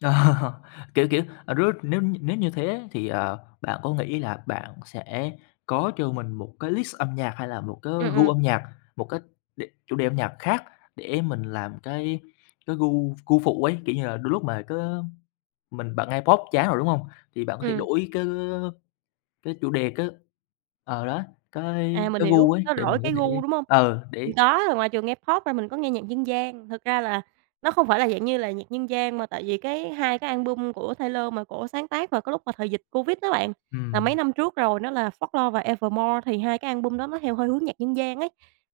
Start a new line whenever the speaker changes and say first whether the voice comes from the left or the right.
left: Kiểu, kiểu, ờ, rứa nếu nếu như thế thì, à, bạn có nghĩ là bạn sẽ có cho mình một cái list âm nhạc hay là một cái
right: Ừm,
left: gu
right: ừm.
left: âm nhạc, một cái đề chủ đề âm nhạc khác để mình làm cái cái gu gu phụ ấy? Kiểu như là đôi lúc mà có mình bạn nghe Pop chán rồi, đúng hông? Thì bạn có thể
right: Ừm.
left: đổi cái, ơ, cái chủ đề cái ờ, đó, cái
right: À, mình
left: cái
right: hiểu.
left: gu ấy
right: Nó
left: để
right: đổi
left: mình có
right: cái
left: thể
right: gu, đúng hông?
left: ờ,
right: Mình
left: để
right: có, rồi ngoài trường nghe Pop ra mình có nghe nhạc dân gian. Thực ra là nó không phải là dạng như là nhạc dân gian mà tại vì cái 2 cái album của Taylor mà cổ sáng tác vào cái lúc mà thời dịch Covid đó bạn, là mấy
left: Ừm.
right: năm trước rồi, nó là "Folklore" và "Evermore". Thì 2 cái album đó nó theo hơi hướng nhạc dân gian ấy,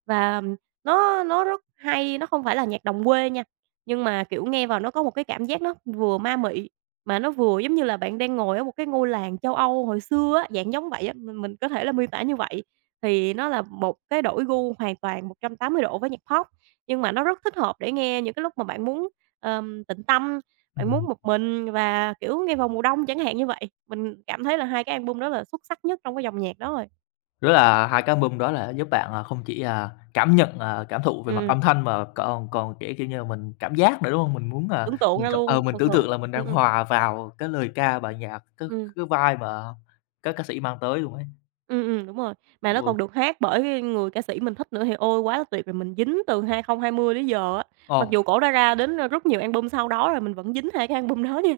right: và, ừm, nó nó rất hay, nó không phải là nhạc đồng quê nha, nhưng mà, kiểu, nghe vào, nó có một cái cảm giác nó vừa ma mị mà nó vừa giống như là bạn đang ngồi ở một cái ngôi làng châu Âu hồi xưa á, dạng giống vậy á. Mình mình có thể là miêu tả như vậy. Thì nó là một cái đổi gu hoàn toàn 180 độ với nhạc Pop, nhưng mà nó rất thích hợp để nghe những cái lúc mà bạn muốn, ờm, tịnh tâm, bạn muốn
left: Ừm.
right: một mình và, kiểu, nghe vào mùa đông, chẳng hạn như vậy. Mình cảm thấy là 2 cái album đó là xuất sắc nhất trong cái dòng nhạc đó rồi.
left: Rứa là 2 cái album đó đã giúp bạn là không chỉ, à, cảm nhận, à, cảm thụ về
right: Ừm,
left: mặt
right: ừm.
left: âm thanh mà còn còn, kiểu kiểu như là, mình cảm giác nữa, đúng hông? Mình muốn, à,
right: Tưởng tượng
left: mình
right: ra
left: c ờ,
right: luôn,
left: mình
right: thực sự.
left: tưởng tượng là mình
right: Ừm,
left: đang
right: ừm.
left: hòa vào cái lời ca bài nhạc, cái
right: Ừm.
left: cái vibe mà các ca sĩ mang tới luôn ấy.
right: Ừm, ừm, đúng rồi. Mà nó
left: Ủa?
right: còn được hát bởi người ca sĩ mình thích nữa thì ôi, quá là tuyệt rồi! Mình dính từ 2020 tới giờ á, mặc dù
left: Ồ.
right: cổ đã ra đến rất nhiều album sau đó rồi, mình vẫn dính 2 cái album đó nha.